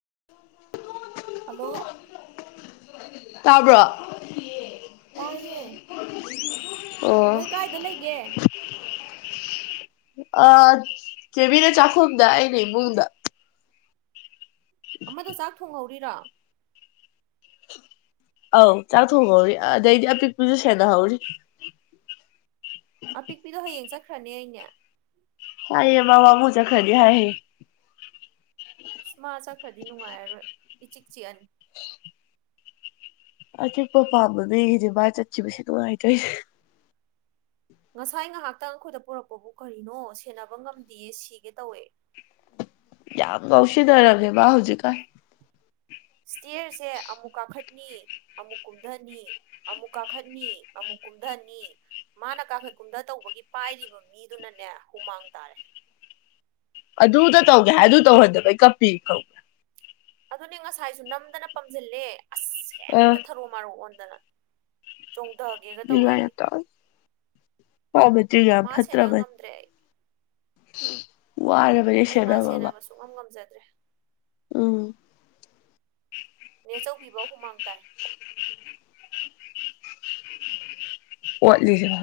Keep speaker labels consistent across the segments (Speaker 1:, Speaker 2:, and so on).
Speaker 1: [inaudible]
Speaker 2: hello
Speaker 1: ꯇꯥꯕ꯭ꯔꯣ
Speaker 2: ꯇꯥꯏꯌꯦ
Speaker 1: ꯑꯣ
Speaker 2: ꯅꯣꯏ ꯀꯥꯏꯗ ꯂꯩꯒꯦ
Speaker 1: ꯑ ꯀꯦꯕꯤꯅ ꯆꯥꯈꯣꯗ ꯑꯩꯅꯦ ꯏꯃꯨꯡꯗ
Speaker 2: ꯑꯃꯗ ꯆꯥꯛ ꯊꯣꯡꯍꯧꯔꯤꯔꯥ
Speaker 1: ꯑꯧ ꯆꯥꯛ ꯊꯣꯡꯍꯧꯔꯤ ꯑꯗꯩꯗꯤ ꯑꯄꯤꯛꯄꯁꯨ ꯁꯦꯅꯍꯧꯔꯤ
Speaker 2: ꯑꯄꯤꯛꯄꯤꯗꯣ ꯍꯌꯦꯡ ꯆꯠꯈ꯭ꯔꯅꯦ ꯑꯩꯅꯦ
Speaker 1: ꯍꯥꯏꯌꯦꯃꯕꯥꯕꯨꯨ ꯆ ꯈꯗꯤ ꯍꯥꯏ ꯍꯦ
Speaker 2: ꯃꯥ ꯆꯠꯈ꯭ꯔꯗꯤ ꯅꯨꯡꯉꯥꯏꯔꯔꯣꯏ ꯏꯆꯤꯛ ꯆꯤꯛꯑꯅꯤ
Speaker 1: ꯑꯆꯤꯛꯄ ꯄꯥꯝꯕ ꯃꯤꯒꯤꯗꯤ ꯃꯥꯚ ꯆꯠꯈꯤꯕꯁꯦ ꯅꯨꯡꯉꯥꯏꯇꯣꯏꯁꯦ
Speaker 2: ꯉꯁꯥꯏ ꯉꯥꯏꯍꯥꯛꯇꯪ ꯑꯩꯈꯣꯏꯗ ꯄꯨꯔꯛꯄꯕꯨ ꯀꯔꯤꯅꯣ ꯁꯦꯟꯅꯕ ꯉꯝꯗꯦꯌꯦ ꯁꯤꯒꯦ ꯇꯧꯋꯦ
Speaker 1: ꯌꯥꯝ ꯉꯧꯁꯤꯟꯅꯔꯃꯦꯦꯕ ꯍꯧꯖꯤꯛꯀꯥꯟ
Speaker 2: ꯏꯁꯇꯤꯔꯁꯦ ꯑꯃꯨꯛ ꯀꯥꯈꯠꯅꯤ ꯑꯃꯨꯛ ꯀꯨꯝꯊꯅꯤ ꯑꯃꯨꯛ ꯀꯥꯈꯠꯅꯤ ꯑꯃꯨꯛ ꯀꯨꯝꯊꯅꯤ ꯃꯥꯅ ꯀꯥꯈꯣꯏ ꯀꯨꯝꯊ ꯇꯧꯕꯒꯤ ꯄꯥꯏꯔꯤꯕ ꯃꯤꯗꯨꯅꯅꯦ ꯍꯨꯃꯥꯡ ꯇꯥꯔꯦ
Speaker 1: ꯑꯗꯨꯗ ꯇꯧꯒꯦ ꯍꯥꯏ ꯑꯗꯨ ꯇꯧꯍꯟꯗꯕ ꯑꯩ ꯀꯞꯄꯤ ꯀꯧꯒꯦ
Speaker 2: ꯑꯗꯨꯅꯤ ꯉꯁꯥꯏꯁꯨ ꯅꯝꯗꯅ ꯄꯝꯁꯤꯜꯂꯦ ꯑꯁ
Speaker 1: ꯑꯥ
Speaker 2: ꯍꯦꯛꯇ ꯊꯔꯨ ꯃꯔꯣꯛ ꯑꯣꯟ ꯆꯣꯡꯊꯒꯦꯒ
Speaker 1: ꯅꯤꯡꯉꯥꯏ
Speaker 2: ꯇꯧꯏꯃꯤ
Speaker 1: ꯌꯥꯝ ꯇꯧꯋꯦ ꯃꯥ ꯃꯆꯤꯟ
Speaker 2: ꯃꯥ ꯁꯦꯅ ꯉꯝꯗ꯭ꯔꯦ ꯑꯩ
Speaker 1: ꯑꯣ ꯑꯔꯕꯖꯦ
Speaker 2: ꯑꯩ ꯃꯥ
Speaker 1: ꯁꯦꯕꯕꯕꯥ
Speaker 2: ꯁꯦꯟꯅꯕ ꯁꯨꯡꯉꯝ ꯉꯝꯖꯗ꯭ꯔꯦ
Speaker 1: ꯎꯝ
Speaker 2: ꯅꯦꯆꯧꯕꯤꯕ ꯍꯨꯃꯥꯡ ꯇꯥꯏ
Speaker 1: ꯑꯣꯠꯂꯤꯖ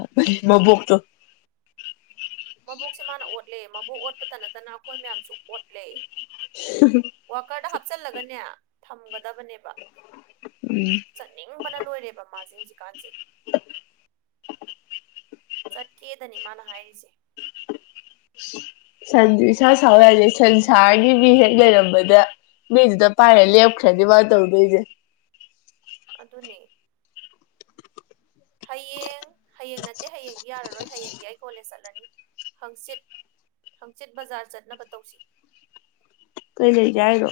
Speaker 1: ꯃꯕꯣꯛꯁꯨ
Speaker 2: ꯃꯕꯣꯛꯁꯦ ꯃꯥꯅ ꯑꯣꯠꯂꯦ ꯃꯕꯣꯛ ꯑꯣꯠꯄꯇ ꯅꯠꯇꯅ ꯑꯩꯈꯣꯏ ꯃꯌꯥꯝꯁꯨ ꯑꯣꯠꯂꯦ ꯋꯥꯀꯔꯗ ꯍꯥꯞꯆꯤꯜꯂꯒꯅꯦ ꯊꯝꯒꯗꯕꯅꯦꯕ
Speaker 1: ꯎꯝ
Speaker 2: ꯆꯅꯤꯡ ꯐꯅ ꯂꯣꯏꯔꯦꯕ ꯃꯥꯁꯦ ꯍꯧꯖꯤꯛꯀꯥꯟꯁꯦ ꯆꯠꯀꯦꯗꯅꯤ ꯃꯥꯅ ꯍꯥꯏꯔꯤꯁꯦ
Speaker 1: ꯁꯟ ꯏꯁꯥ ꯁꯥꯎꯔꯛꯑꯁꯦ ꯁꯟꯁꯥꯔꯒꯤ ꯃꯤ ꯍꯦꯛ ꯂꯩꯔꯝꯕꯗ ꯕꯤꯖꯗ ꯄꯥꯏꯔ ꯂꯦꯞꯈꯔꯗꯤ ꯋꯥ ꯇꯧꯗꯦꯖꯦ
Speaker 2: ꯑꯗꯨ ꯑꯗꯨꯅꯦ ꯍꯌꯦꯡ ꯍꯌꯦꯡ ꯅꯠꯇꯦ ꯍꯌꯦꯡꯗꯤ ꯌꯥꯔꯔꯣꯏ ꯍꯌꯦꯡꯗꯤ ꯑꯩ ꯀꯣꯂꯦꯖ ꯆꯠꯂꯅꯤ ꯍꯪꯆꯤꯠ ꯍꯪꯆꯤꯠ ꯕꯖꯥꯔ ꯆꯠꯅꯕ ꯇꯧꯁꯤ
Speaker 1: ꯀꯩ ꯂꯩ ꯀ ꯍꯥꯏꯔꯣ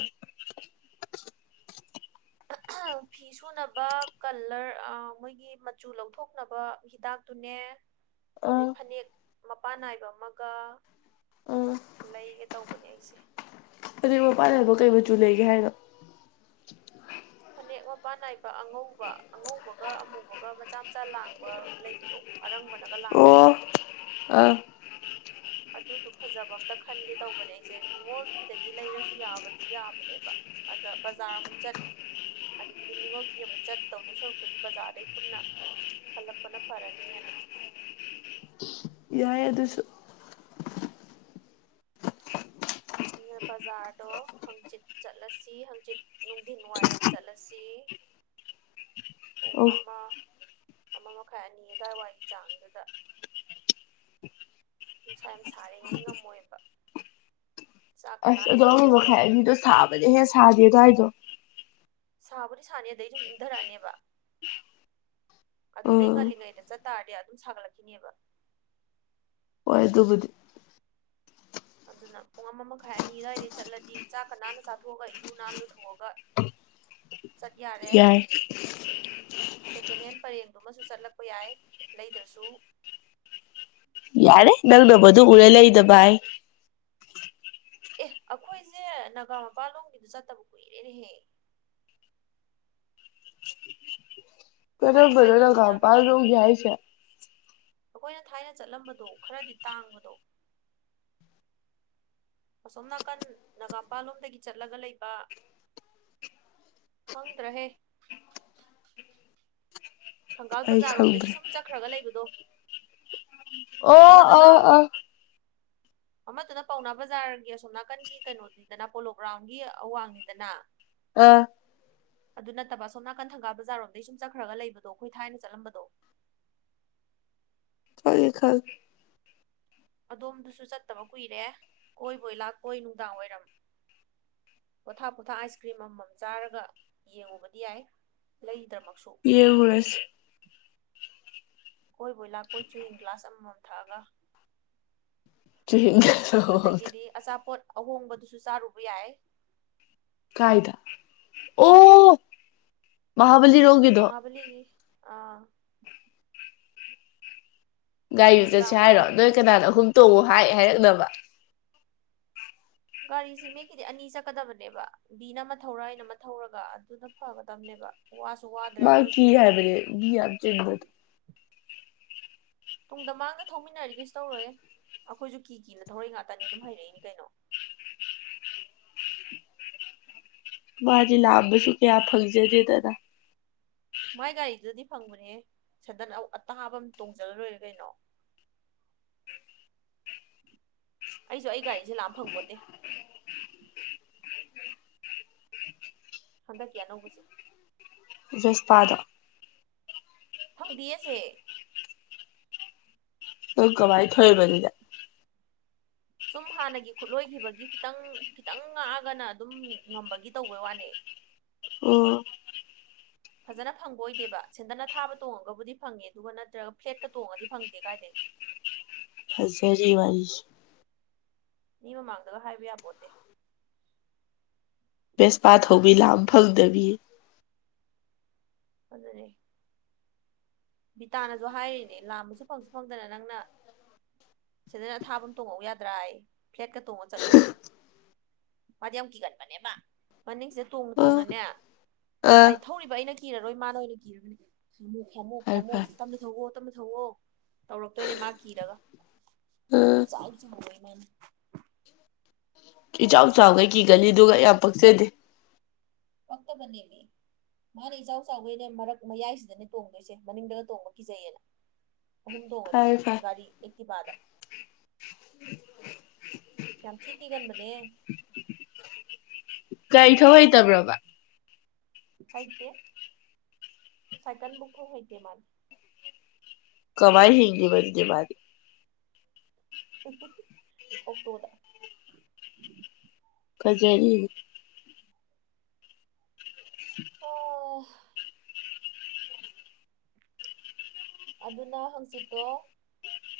Speaker 2: ꯑ ꯐꯤ ꯁꯨꯅꯕ ꯀꯂꯔ ꯃꯣꯏꯒꯤ ꯃꯆꯨ ꯂꯧꯊꯣꯛꯅꯕ ꯍꯤꯗꯥꯛꯇꯨꯅꯦ
Speaker 1: ꯑꯥ
Speaker 2: ꯑꯗꯩ ꯐꯅꯦꯛ ꯃꯄꯥꯟ ꯅꯥꯏꯕ ꯑꯃꯒ
Speaker 1: ꯑꯥ
Speaker 2: ꯂꯩꯒꯦ ꯇꯧꯕꯅꯦ ꯑꯩꯁꯦ
Speaker 1: ꯑꯗꯨꯩ ꯃ ꯄꯥꯟꯅꯕ ꯀꯩ ꯃꯆꯨ ꯂꯩꯒꯦ ꯍꯥꯏꯅꯣ
Speaker 2: ꯃꯦꯛ ꯃꯄꯥꯟ ꯅꯥꯏꯕ ꯑꯉꯧꯕ ꯑꯉꯧꯕꯒ ꯑꯃꯨꯕꯒ ꯃꯆꯥ ꯃꯆꯥ ꯂꯥꯡꯕ ꯂꯩꯕꯗꯣ ꯑꯔꯪꯕꯅꯒ ꯂꯥꯡꯕꯗꯣ
Speaker 1: ꯑꯣ ꯑꯥ
Speaker 2: ꯑꯗꯨꯗꯨ ꯐꯖꯕ ꯑꯝꯇ ꯈꯟꯒꯦ ꯇꯧꯕꯅꯦ ꯑꯩꯁꯦ ꯅꯤꯡꯉꯣꯜ ꯐꯤꯗꯒꯤ ꯂꯩꯔꯁꯨ ꯌꯥꯕꯗꯤ ꯌꯥꯕꯅꯦꯕ ꯑꯗ ꯕꯖꯥꯔ ꯑꯃꯨꯛ ꯆꯠ ꯑꯗꯒꯤꯗꯤ ꯅꯤꯡꯅꯤꯉꯣꯜ ꯐꯤ ꯑꯃꯨꯛ ꯆꯠ ꯇꯧꯗꯣꯏ ꯁꯣꯔꯛꯄꯨꯗꯤ ꯕꯖꯥꯔꯗꯩ ꯄꯨꯟꯅ ꯈꯜꯂꯛꯄꯅ ꯐꯔꯅꯤꯑꯅ
Speaker 1: ꯌꯥ
Speaker 2: ꯕꯖꯥꯔꯗꯣ ꯍꯪꯆꯤꯠ ꯆꯠꯂꯁꯤ ꯍꯪꯆꯤꯠ ꯅꯨꯡꯊꯤꯟ ꯋꯥꯏꯔꯝ ꯆꯠꯂꯁꯤ ꯑꯣ ꯑꯃ ꯑꯃ ꯃꯈꯥꯏ ꯑꯅꯤ ꯑꯗꯥꯋꯥꯏꯋꯥꯏꯒꯤ ꯆꯥꯡꯗꯨꯗ ꯅꯨꯡꯁꯥ ꯌꯥꯝ ꯁꯥꯔꯤꯉꯩ ꯉꯝꯃꯣꯏꯕ ꯆꯥꯛꯀ
Speaker 1: ꯑꯁ
Speaker 2: ꯅꯥꯟꯅ
Speaker 1: ꯑꯗꯣ ꯑꯅꯤ
Speaker 2: ꯆꯥꯊꯣꯛꯑꯒ
Speaker 1: ꯃꯈꯥꯏ ꯑꯅꯤꯗꯣ ꯁꯥꯕꯗꯤ ꯍꯦꯛ ꯁꯥꯗꯦ ꯑꯗꯨꯗꯋꯥꯏꯗꯣ
Speaker 2: ꯁꯥꯕꯨꯗꯤ ꯁꯥꯅꯤ ꯑꯗꯩ ꯑꯗꯨꯝ ꯏꯪꯊꯔꯛꯑꯅꯦꯕ ꯑꯗꯨꯗꯩ
Speaker 1: ꯑꯥ
Speaker 2: ꯉꯜꯂꯤꯉꯩꯗ ꯆꯠꯇꯥꯥꯔꯗꯤ ꯑꯗꯨꯝ ꯁꯥꯒꯠꯂꯛꯈꯤꯅꯦꯕ
Speaker 1: ꯍꯣꯏ ꯑꯗꯨꯕꯨꯗꯤ
Speaker 2: ꯑꯗꯨꯅ ꯄꯨꯡ ꯑꯃ ꯃꯈꯥꯏ ꯑꯅꯤ ꯑꯗꯨꯋꯥꯏꯗꯩ ꯆꯠꯂꯗꯤ ꯆꯥꯛꯀ ꯅꯥꯟꯅ ꯆꯥꯊꯣꯛꯑꯒ ꯏꯔꯨ ꯅꯥꯟꯅ ꯂꯨꯊꯣꯛꯑꯒ ꯆꯠ ꯌꯥꯔꯦ
Speaker 1: ꯌꯥꯏ
Speaker 2: ꯁꯦꯀꯦꯟ ꯍꯦꯟ ꯄꯔꯦꯡꯗꯨꯃꯨ ꯆꯠꯂꯛꯄ ꯌꯥꯏ ꯂꯩꯗ꯭ꯔꯁꯨ
Speaker 1: ꯌꯥꯔꯦ ꯅꯪꯅꯨ ꯎꯔꯦ ꯂꯩꯗꯚꯥꯏ
Speaker 2: ꯑꯦ ꯑꯩꯈꯣꯏ ꯑꯩꯁꯦ ꯅꯅꯥꯒꯥ ꯃꯄꯥꯜꯂꯣꯝꯒꯤꯗ ꯆꯠꯇꯕ ꯀꯨꯏꯔꯦꯅꯦꯍꯦ
Speaker 1: ꯀꯔꯣ
Speaker 2: ꯀꯃꯥꯏ ꯀꯃꯥꯏ
Speaker 1: ꯐꯔ
Speaker 2: ꯇꯧꯔꯤꯖꯥꯠꯅꯣ
Speaker 1: ꯂꯒꯥꯎꯄꯔ ꯂ
Speaker 2: ꯈꯪꯗꯦ
Speaker 1: ꯌꯥꯏꯁ
Speaker 2: ꯑꯩꯈꯣꯏꯅ ꯊꯥꯏꯅ ꯆꯠꯂꯝꯕꯗꯣ ꯈꯔꯗꯤ ꯇꯥꯡꯕꯗꯣ ꯑꯁꯣꯝ ꯅꯥꯀꯟ ꯅꯅꯥꯒꯥꯝꯄꯥꯜꯂꯣꯝꯗꯒꯤ ꯆꯠꯂꯒ ꯂꯩꯕ ꯈꯪꯗ ꯔꯦ ꯊꯪꯒꯥꯜ
Speaker 1: ꯑꯩ
Speaker 2: ꯕꯖꯥꯔꯣꯝꯗꯒꯤ
Speaker 1: ꯈꯪꯗ꯭ꯔꯦ
Speaker 2: ꯁꯨꯝ ꯆꯠꯈ꯭ꯔꯒ ꯂꯩꯕꯗꯣ
Speaker 1: ꯑꯣ
Speaker 2: ꯑꯃꯗꯨꯅ
Speaker 1: ꯑꯣ ꯑ
Speaker 2: [unintelligible] ꯑꯃꯗꯨꯅ ꯄꯥꯎꯅꯥ ꯕꯖꯥꯔꯒꯤ ꯑꯁꯣꯝ ꯅꯥꯀꯟꯒꯤ ꯀꯩꯅꯣꯅꯤꯗꯅ ꯄꯣꯂꯣ ꯒ꯭ꯔꯥꯎꯟꯒꯤ ꯑꯋꯥꯡꯅꯤꯗꯅ
Speaker 1: ꯑ
Speaker 2: ꯑꯗꯨ ꯅꯠꯇꯕ ꯑꯣꯝ ꯅꯥꯀꯟ ꯊꯪꯒꯥ ꯕꯖꯥꯔꯣꯝꯗꯒꯤꯩ ꯁꯨꯝ ꯆꯠꯈ꯭ꯔꯒ ꯂꯩꯕꯗꯣ ꯑꯩꯈꯣꯏ ꯊꯥꯏꯅ ꯆꯠꯂꯝꯕꯗꯣ [unintelligible]
Speaker 1: ꯐꯔ ꯈꯔ
Speaker 2: ꯑꯗꯣꯝꯗꯨꯁꯨ ꯆꯠꯇꯕ ꯀꯨꯏꯔꯦ ꯀꯣꯏꯕꯣꯏ ꯂꯥꯛꯄꯣꯏ ꯅꯨꯡꯗꯥꯡ ꯋꯥꯏꯔꯝ ꯄꯣꯊꯥꯞ ꯄꯣꯊꯥ ꯑꯥꯏꯁ ꯀ꯭ꯔꯤꯝ ꯑꯃꯃꯝ ꯆꯥꯔꯒ ꯌꯦꯡꯉꯨꯕꯗꯤ ꯌꯥꯏ ꯂꯩ
Speaker 1: ꯌꯦꯉꯔꯁ
Speaker 2: ꯀꯣꯏ ꯕꯣꯏ ꯂꯥ ꯀꯣꯏ ꯆꯨꯍꯤꯡ ꯒ꯭ꯂꯥꯁ ꯑꯃꯃꯝ ꯊꯛꯑꯒ
Speaker 1: ꯆ
Speaker 2: ꯑꯗꯒꯤꯗꯤ ꯑꯆꯥꯄꯣꯠ ꯑꯍꯣꯡꯕꯗꯨꯁꯨ ꯆꯥꯔꯨꯕ ꯌꯥꯏ
Speaker 1: ꯀꯥꯏꯗ ꯑꯣ ꯃꯥ
Speaker 2: ꯃꯥꯕꯂꯤꯒꯤ
Speaker 1: ꯒꯥꯔꯤꯗꯨꯨ ꯆꯠꯁ
Speaker 2: ꯅꯨꯡꯗꯥꯡ
Speaker 1: ꯍꯥꯏꯔꯣ
Speaker 2: ꯋꯥꯏꯔꯝ
Speaker 1: ꯅꯣꯏ
Speaker 2: ꯑꯃ
Speaker 1: ꯀꯅꯥꯅꯣ ꯑꯍꯨꯝ ꯇꯣꯛꯎ ꯍꯥꯏ ꯍꯥꯏꯔꯛꯅꯕ
Speaker 2: ꯒꯥꯔꯤꯁꯤ ꯃꯤꯒꯤꯗꯤ ꯑꯅꯤ ꯆꯠꯀꯗꯕꯅꯦꯕ ꯕꯤꯅ ꯑꯃ ꯊꯧꯔ ꯑꯩꯅ ꯑꯃ ꯊꯧꯔꯒ ꯑꯗꯨꯅ ꯐꯒꯗꯕꯅꯦꯕ ꯋꯥꯁꯨ ꯋꯥꯗ꯭ꯔꯦ
Speaker 1: ꯃꯥꯈꯤ
Speaker 2: ꯑꯗꯨꯑꯣꯏꯗꯤ
Speaker 1: ꯍꯥꯏꯦꯕꯔꯦꯕꯤ ꯌꯥꯝ ꯆꯤꯟꯗꯠ
Speaker 2: ꯇꯨꯡꯗ ꯃꯥꯡꯗ ꯊꯧꯃꯤꯟꯅꯔꯤꯒꯦꯁꯨ ꯇꯧꯔꯣꯏꯌꯦꯦ ꯑꯩꯈꯣꯏꯁꯨ ꯀꯤ ꯀꯤꯅ ꯊꯧꯔꯛꯏ ꯉꯇꯅꯤ ꯑꯗꯨꯝ ꯍꯩꯔꯛꯏꯅꯤ ꯀꯩꯅꯣ
Speaker 1: ꯋꯥꯖꯤꯦ ꯂꯥꯕꯁꯨ ꯀꯌꯥ ꯐꯛꯖꯖꯦ ꯇꯔ
Speaker 2: ꯃꯥꯏ ꯒꯥꯔꯤꯗꯨꯗꯗꯤ ꯐꯪꯕꯅꯦ ꯁꯗꯟ ꯑꯇꯥꯕ ꯑꯃ ꯇꯣꯡꯖꯜꯂꯔꯣꯏꯔꯦ ꯀꯩꯅꯣ [inaudible] ꯑꯩꯁꯨ ꯑꯩ ꯒꯥꯔꯤꯁꯦ ꯂꯥꯛꯑ ꯐꯪꯄꯣꯠꯇꯦ ꯍꯟꯗꯛꯀꯤ ꯑꯅꯧꯕꯁꯦ
Speaker 1: ꯁꯄꯥꯗ
Speaker 2: ꯐꯪꯗꯤ ꯑꯁꯦ
Speaker 1: ꯑꯣꯀꯣꯚꯥꯏ ꯊꯣꯏꯕꯅꯤꯗ
Speaker 2: ꯁꯨꯝ ꯍꯥꯟꯅꯒꯤ ꯈꯨꯠꯂꯣꯏꯈꯤꯕꯒꯤ ꯈꯤꯇꯪ ꯈꯤꯇꯪ ꯉꯥꯛꯑꯒꯅ ꯑꯗꯨꯝ ꯉꯝꯕꯒꯤ ꯇꯧꯕꯩ ꯋꯥꯅꯦ [inaudible]
Speaker 1: ꯑꯣ
Speaker 2: [inaudible] ꯐꯖꯅ ꯐꯪꯕ ꯑꯣꯏꯗꯦꯕ ꯁꯦꯟꯗ ꯑ ꯊꯥꯕ ꯇꯣꯡꯉꯒꯕꯨꯗꯤ ꯐꯪꯉꯦ ꯑꯗꯨꯒ ꯅꯠꯇ꯭ꯔꯒ ꯐ꯭ꯂꯦꯠꯀ ꯇꯣꯡꯉꯗꯤ ꯐꯪꯗꯦ ꯀꯥꯏꯗꯩ [inaudible]
Speaker 1: ꯍꯖꯔꯤ ꯋꯥꯔꯤꯏ
Speaker 2: ꯃꯤ ꯃꯃꯥꯡꯗꯒ ꯍꯥꯏꯕ ꯌꯥꯄꯣꯠꯇꯦ
Speaker 1: ꯕꯦꯁꯄꯥ ꯊꯧꯕꯤ ꯂꯥꯝ ꯐꯪꯗꯕꯤ
Speaker 2: ꯑꯗꯨꯗꯦ ꯕꯤꯇꯥꯅꯁꯨ ꯍꯥꯏꯔꯤꯅꯦ ꯂꯥꯝꯕꯁꯨ ꯐꯪꯁꯨ ꯐꯪꯗꯅ ꯅꯪꯅ ꯁꯤꯗꯅ ꯑꯊꯥꯐꯝ ꯇꯣꯡꯉꯧ ꯌꯥꯗ꯭ꯔꯥ ꯑꯩ ꯐ꯭ꯂꯦꯠꯀ ꯇꯣꯡꯉ ꯆꯠꯂꯨꯔꯗꯤ ꯃꯥꯗꯤ ꯌꯥꯝ ꯀꯤꯒꯟꯕꯅꯦ ꯃꯥ ꯃꯅꯤꯡꯁꯤꯗ ꯇꯣꯡꯅ
Speaker 1: ꯑꯥ
Speaker 2: ꯇꯣꯡꯅꯅꯦ
Speaker 1: ꯑꯥ
Speaker 2: ꯑꯩ ꯊꯧꯔꯤꯕ ꯑꯩꯅ ꯀꯤꯔꯔꯣꯏ ꯃꯥꯅ ꯑꯣꯏꯅ ꯀꯤꯔꯒꯅꯤ ꯈꯝꯃꯣ ꯈꯥꯃꯨ
Speaker 1: ꯐꯔꯦ
Speaker 2: ꯈꯥꯝꯃꯣꯛ
Speaker 1: ꯐꯔꯦ
Speaker 2: ꯇꯝꯅ ꯊꯧꯎꯑꯣ ꯇ ꯊꯣꯛꯑꯣ ꯇꯧꯔꯛꯇꯣꯏꯅꯦ ꯃꯥ ꯀꯤꯔꯒ ꯏ
Speaker 1: ꯑꯥ
Speaker 2: ꯆꯜꯆ ꯃ ꯃꯩꯃꯅ
Speaker 1: ꯏꯆꯥꯎ ꯆꯥꯎꯈꯩ ꯀꯤꯒꯅꯤꯗꯨꯒ ꯌꯥꯝ ꯄꯛꯆꯗꯦ
Speaker 2: ꯑꯣꯛꯇꯕꯗꯤꯅꯤ ꯃꯥꯅ ꯏꯆꯥꯎ ꯆꯥꯎꯕꯩꯅꯦ ꯃꯔꯛ ꯃꯌꯥꯏꯁꯤꯗꯅꯦ ꯇꯣꯡꯗꯣꯏꯁꯦ ꯃꯅꯤꯡꯗꯒ ꯇꯣꯡꯕ ꯀꯤꯖꯩꯌꯦꯅ ꯑꯍꯨꯝꯗꯣꯡꯉꯗꯤ
Speaker 1: ꯐꯔꯦ ꯐꯔꯦ
Speaker 2: ꯒꯥꯔꯤ ꯑꯩꯛꯇꯤꯄꯥꯗ ꯌꯥꯝ ꯊꯤꯈꯤꯒꯟꯕꯅꯦ
Speaker 1: ꯀꯒꯥꯔꯤ ꯊ ꯍꯩꯇꯕ꯭ꯔꯕ
Speaker 2: ꯍꯩꯇꯦ ꯁꯥꯏꯀꯜꯕꯨꯛ ꯊꯧ ꯍꯩꯇꯦ ꯃꯥꯅꯤ
Speaker 1: ꯀꯃꯥꯏ ꯍꯦꯟ ꯃꯦ ꯃꯥ
Speaker 2: ꯑꯣꯛꯇꯣꯗ
Speaker 1: ꯐꯖꯔꯤ
Speaker 2: ꯑꯣ ꯑꯗꯨꯅ ꯍꯥꯡꯆꯤꯠꯇꯣ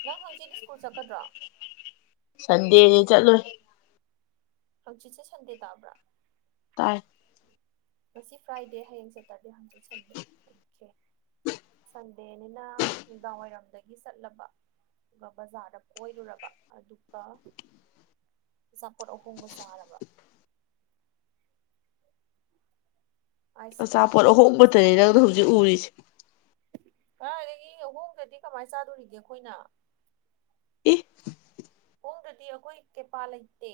Speaker 2: ꯅꯪ ꯍꯪꯆꯤꯠ ꯁ꯭ꯀꯨꯜ ꯆꯠꯀꯗ꯭ꯔꯣ
Speaker 1: ꯁꯟꯗꯦ ꯆꯠꯂꯣ
Speaker 2: ꯍꯧꯛꯖꯤꯠꯁꯦ ꯁꯟꯗꯦ ꯇꯥꯕ꯭ꯔꯥ
Speaker 1: ꯇꯥꯏ
Speaker 2: ꯃꯁꯤ ꯐ꯭ꯔꯥꯏꯗꯦ ꯍꯌꯦꯡ ꯁꯦꯇꯔꯗꯦ ꯍꯥꯡꯆꯠ ꯁꯟꯗꯦ ꯑꯣꯀꯦ ꯁꯟꯗꯦꯅꯤꯅ ꯅꯨꯡꯗꯥꯡꯋꯥꯏꯔꯝꯗꯒꯤ ꯆꯠꯂꯕ ꯑꯗꯨꯒ ꯕꯖꯥꯔꯗ ꯀꯣꯏꯔꯨꯔꯕ ꯑꯗꯨꯒ ꯑꯆꯥꯄꯣꯠ ꯑꯍꯣꯡꯕ ꯆꯥꯔꯕ ꯑꯥꯏꯁ ꯀ꯭ꯔꯤꯝ
Speaker 1: ꯑꯆꯥꯄꯣꯠ
Speaker 2: ꯑꯃꯃꯝ
Speaker 1: ꯑꯍꯣꯡꯕꯇꯅꯤ ꯅꯪꯅ ꯍꯧꯖꯤꯛ ꯎꯔꯤꯁꯦ
Speaker 2: ꯀꯗꯥꯥꯏꯏꯗꯒꯤ ꯑꯍꯣꯡꯗꯗꯤ ꯀꯃꯥꯏꯅ ꯆꯥꯗꯣꯔꯤꯒꯦ ꯑꯩꯈꯣꯏꯅ
Speaker 1: ꯏ
Speaker 2: ꯄꯣꯡꯗꯗꯤ ꯑꯩꯈꯣꯏ ꯀꯩꯄꯥꯜ ꯂꯩꯇꯦ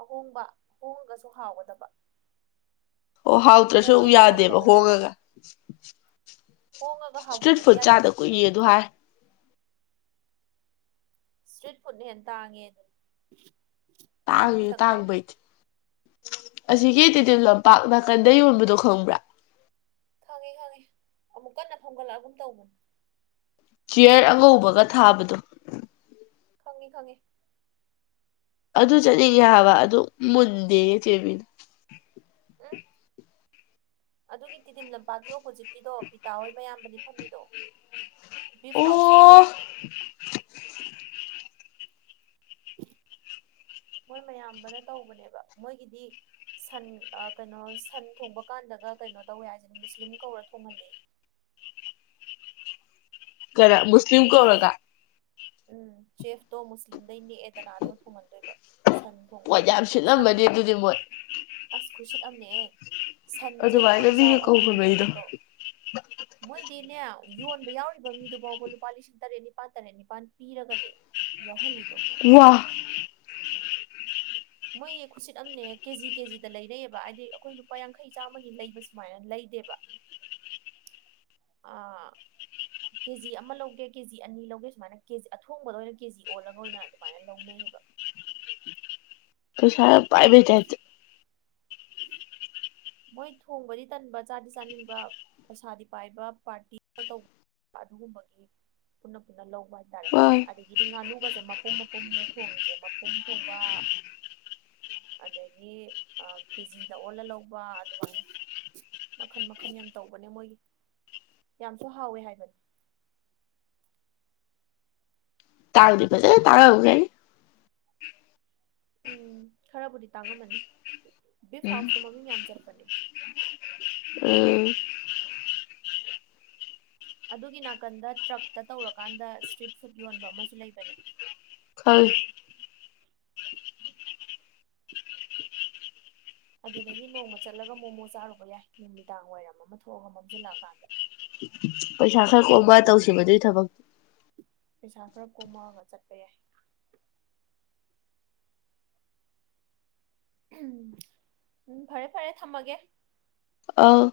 Speaker 2: ꯑꯍꯣꯡꯕ ꯑꯍꯣꯡꯉꯒꯁꯨ ꯍꯥꯎꯒꯗꯕ
Speaker 1: ꯑꯣ ꯍꯥꯎꯇ꯭ꯔꯁꯨ
Speaker 2: ꯍꯣꯡꯉꯦꯅ
Speaker 1: ꯌꯥꯗꯦꯕ
Speaker 2: ꯍꯥꯎꯇꯕ ꯌꯥꯗꯦ
Speaker 1: ꯍꯣꯡꯉꯒ
Speaker 2: ꯍꯣꯡꯉꯒ
Speaker 1: ꯏꯁꯇ꯭ꯔꯤꯠ
Speaker 2: ꯍꯥꯎꯇꯕꯗꯤ
Speaker 1: ꯐꯨꯗ
Speaker 2: ꯌꯥꯗꯦ
Speaker 1: ꯆꯥꯗ ꯀꯨꯏ ꯑꯗꯨ ꯍꯥꯏ
Speaker 2: ꯏꯁꯇ꯭ꯔꯤꯠ ꯐꯨꯗꯅ ꯍꯦꯟꯅ ꯇꯥꯡꯉꯦ ꯑꯗꯨꯅ
Speaker 1: ꯇꯥ ꯇꯥꯒꯕꯩꯠ ꯑꯁꯤꯒꯤ ꯇꯤꯇꯜ ꯂꯝꯄꯥꯛ ꯅꯥꯀꯟꯗ ꯌꯣꯟꯕꯗꯣ ꯈꯪꯕ꯭ꯔꯥ
Speaker 2: ꯈꯪꯉꯤ ꯈꯪꯉꯤ ꯑꯃꯨꯛ ꯀꯟꯅ ꯐꯝꯒꯠꯂꯛꯑꯒꯝ ꯇꯧꯕꯅꯦ
Speaker 1: ꯆꯤꯌꯔ ꯑꯉꯧꯕꯒ ꯊꯥꯕꯗꯣ
Speaker 2: ꯈꯉꯦ ꯈꯉꯦ
Speaker 1: ꯑꯗꯨ ꯆꯠꯅꯤꯡꯉꯦ ꯍꯥꯏꯕ ꯑꯗꯨ ꯃꯨꯟꯗꯦ ꯆꯦꯕꯤ
Speaker 2: ꯑꯗꯨꯒꯤ ꯇꯤꯗꯤꯤꯝ ꯂꯝꯄꯥꯛꯀꯤ ꯑꯣꯄꯣꯖꯤꯠ ꯒꯤꯗꯣ ꯕꯤꯇꯥ ꯍꯣꯏ ꯃꯌꯥꯝꯕꯅꯤ ꯐꯝꯃꯤꯗꯣ ꯕꯤꯐ ꯍꯥꯎꯁꯇꯣ
Speaker 1: ꯑꯣ [unintelligible]
Speaker 2: ꯍꯣꯏ ꯃꯌꯥꯝꯕꯅ ꯇꯧꯕꯅꯦꯕ ꯃꯣꯏꯒꯤꯗꯤ ꯁꯟ ꯀꯩꯅꯣ ꯁꯟ ꯊꯣꯡꯕ ꯀꯥꯟꯗꯒ ꯀꯩꯅꯣ ꯇꯧꯦ ꯍꯥꯏꯁꯤꯅ ꯃꯨꯁꯂꯤꯝ ꯀꯧꯔ ꯊꯣꯡꯍꯜꯂ
Speaker 1: ꯈꯔ ꯃꯁꯂꯤꯝ ꯀꯧꯔꯣꯒ
Speaker 2: ꯎꯝ ꯆꯦꯐꯇꯣ ꯃꯨꯁꯂꯤꯝꯗꯩ ꯅꯦꯛꯑꯦꯗꯅꯥ ꯑꯗꯨꯃ ꯊꯨꯡꯍꯟꯗꯣꯏꯕ
Speaker 1: ꯄꯣꯠ ꯌꯥꯝ ꯁꯤꯠꯂꯝꯃꯅꯤ ꯑꯗꯨꯗꯤ ꯃꯣꯏ
Speaker 2: ꯈꯨꯁꯤꯠ ꯑꯃꯅꯦꯍ ꯁꯟꯁꯦ
Speaker 1: ꯑꯗꯨꯃꯥꯏꯅ
Speaker 2: ꯈꯥꯡꯖꯥꯎ
Speaker 1: ꯃꯤꯒ
Speaker 2: ꯑꯃꯃꯝ
Speaker 1: ꯀꯧꯈꯠꯂꯛꯏꯗꯣ
Speaker 2: ꯊꯣꯡꯕꯗꯣ ꯃꯣꯏ ꯅꯦ ꯌꯣꯟꯕ ꯌꯥꯎꯔꯤꯕ ꯃꯤꯗꯨ ꯐꯥꯎꯕ ꯂꯨꯄꯥ ꯂꯤꯁꯤꯡ ꯇꯔꯦꯠ ꯅꯤꯄꯥꯜ ꯇꯔꯦꯠ ꯅꯤꯄꯥꯜ ꯄꯤꯔꯒꯅꯦ ꯌꯥꯎꯍꯜꯂꯤꯗꯣ
Speaker 1: ꯋꯥ
Speaker 2: ꯃꯣꯏꯅꯦ ꯈꯨꯁꯤꯠ ꯑꯅꯦ ꯀꯦꯖꯤ ꯀꯦꯖꯤꯗ ꯂꯩꯔꯩꯑꯕ ꯍꯥꯏꯗꯤ ꯑꯩꯈꯣꯏ ꯂꯨꯄꯥ ꯌꯥꯡꯈꯩ ꯆꯥꯝꯃꯒꯤ ꯂꯩꯕ ꯁꯨꯃꯥꯏꯅ ꯂꯩ ꯏꯗꯦꯕ ꯑ ꯀꯦꯖꯤ ꯑꯃ ꯂꯧꯒꯦ ꯀꯦꯖꯤ ꯑꯅꯤ ꯂꯧꯒꯦ ꯁꯨꯃꯥꯏꯅ ꯀꯦꯖꯤ ꯑꯊꯣꯡꯕꯗ ꯑꯣꯏꯅ ꯀꯦ ꯖꯤ ꯑꯣꯜꯂꯒ ꯑꯣꯏꯅ ꯑꯗꯨꯃꯥꯏꯅ ꯂꯧꯅꯩꯌꯦ [unintelligible]
Speaker 1: ꯀꯩꯁꯥꯏ ꯄꯥꯏꯕꯤꯦꯇ
Speaker 2: ꯃꯣꯏ ꯊꯣꯡꯕꯗꯤ ꯇꯟꯕ ꯆꯥꯗꯤ ꯆꯥꯅꯤꯡꯕ ꯄꯩꯁꯥꯗꯤ ꯄꯥꯏꯕ ꯄꯥꯔꯇꯤ ꯇꯧꯕ ꯌꯥ ꯑꯗꯨꯨꯝ ꯃꯒ ꯄꯨꯟꯅ ꯄꯨꯟꯅ ꯂꯧꯕ ꯍꯥꯏꯇꯥꯔꯦ
Speaker 1: ꯋꯥ
Speaker 2: ꯑꯗꯒꯤꯗꯤ ꯉꯥꯅꯨꯒꯁꯦ ꯃꯄꯨꯝ ꯃꯄꯨꯝꯅꯦ ꯊꯣꯡꯉꯤꯁꯦ ꯃꯄꯨꯝ ꯊꯣꯡꯕ ꯑꯗꯒꯤ ꯑ ꯀꯦꯖꯤꯗ ꯑꯣꯜꯂ ꯂꯧ ꯋꯥ ꯑꯗꯨꯃꯥꯏꯅ ꯃꯈꯜ ꯃꯈꯟ ꯌꯥꯝ ꯇꯧꯕꯅꯦ ꯃꯣꯏꯒꯤ ꯌꯥꯝꯁꯨ ꯍꯥꯎꯋꯦ ꯍꯥꯏꯕꯅꯤ
Speaker 1: ꯇꯥꯔꯥꯗꯤꯕꯁꯦ ꯇꯥꯔꯥ ꯎꯔꯦꯜ
Speaker 2: ꯎꯝ ꯈꯔꯕꯨꯗꯤ ꯇꯥꯡꯉꯝꯃꯅꯤ ꯕꯤꯐ ꯍꯥꯎꯁꯇꯣ ꯃꯃꯤꯡ ꯌꯥꯝ ꯆꯠꯄꯅꯦ ꯎ
Speaker 1: ꯑꯣ
Speaker 2: ꯑꯗꯨꯒꯤ ꯅꯥꯀꯟꯗ ꯇ꯭ꯔꯛꯇ ꯇꯧꯔꯀꯥꯟꯗ ꯏꯁꯇ꯭ꯔꯤꯠ ꯐꯨꯗ ꯌꯣꯟꯕ ꯑꯃꯁꯨ ꯂꯩꯕꯅꯦ
Speaker 1: ꯈꯪ
Speaker 2: ꯑꯗꯨꯗꯒꯤ ꯅꯣꯡꯃ ꯆꯠꯂꯒ ꯃꯣꯃꯣ ꯆꯥꯔꯨꯕ ꯌꯥꯏ ꯅꯨꯃꯤꯗꯥꯡ ꯋꯥꯏꯔꯝ ꯑꯃ ꯊꯣꯛꯑꯒ ꯃꯝꯁꯤꯜꯂꯛꯑꯀꯥꯟꯗ
Speaker 1: ꯄꯩꯁꯥ ꯈꯔ ꯀꯣꯕ ꯇꯧꯁꯤꯕꯗꯨꯒꯤ ꯊꯕꯛꯇ
Speaker 2: ꯄꯩꯁꯥ ꯈꯔ ꯀꯣꯝꯃꯛꯒ ꯆꯠꯄ ꯌꯥꯏ ꯎꯝ ꯎꯝ ꯐꯔꯦ ꯐꯔꯦ ꯊꯝꯃꯒꯦ
Speaker 1: ꯑꯧ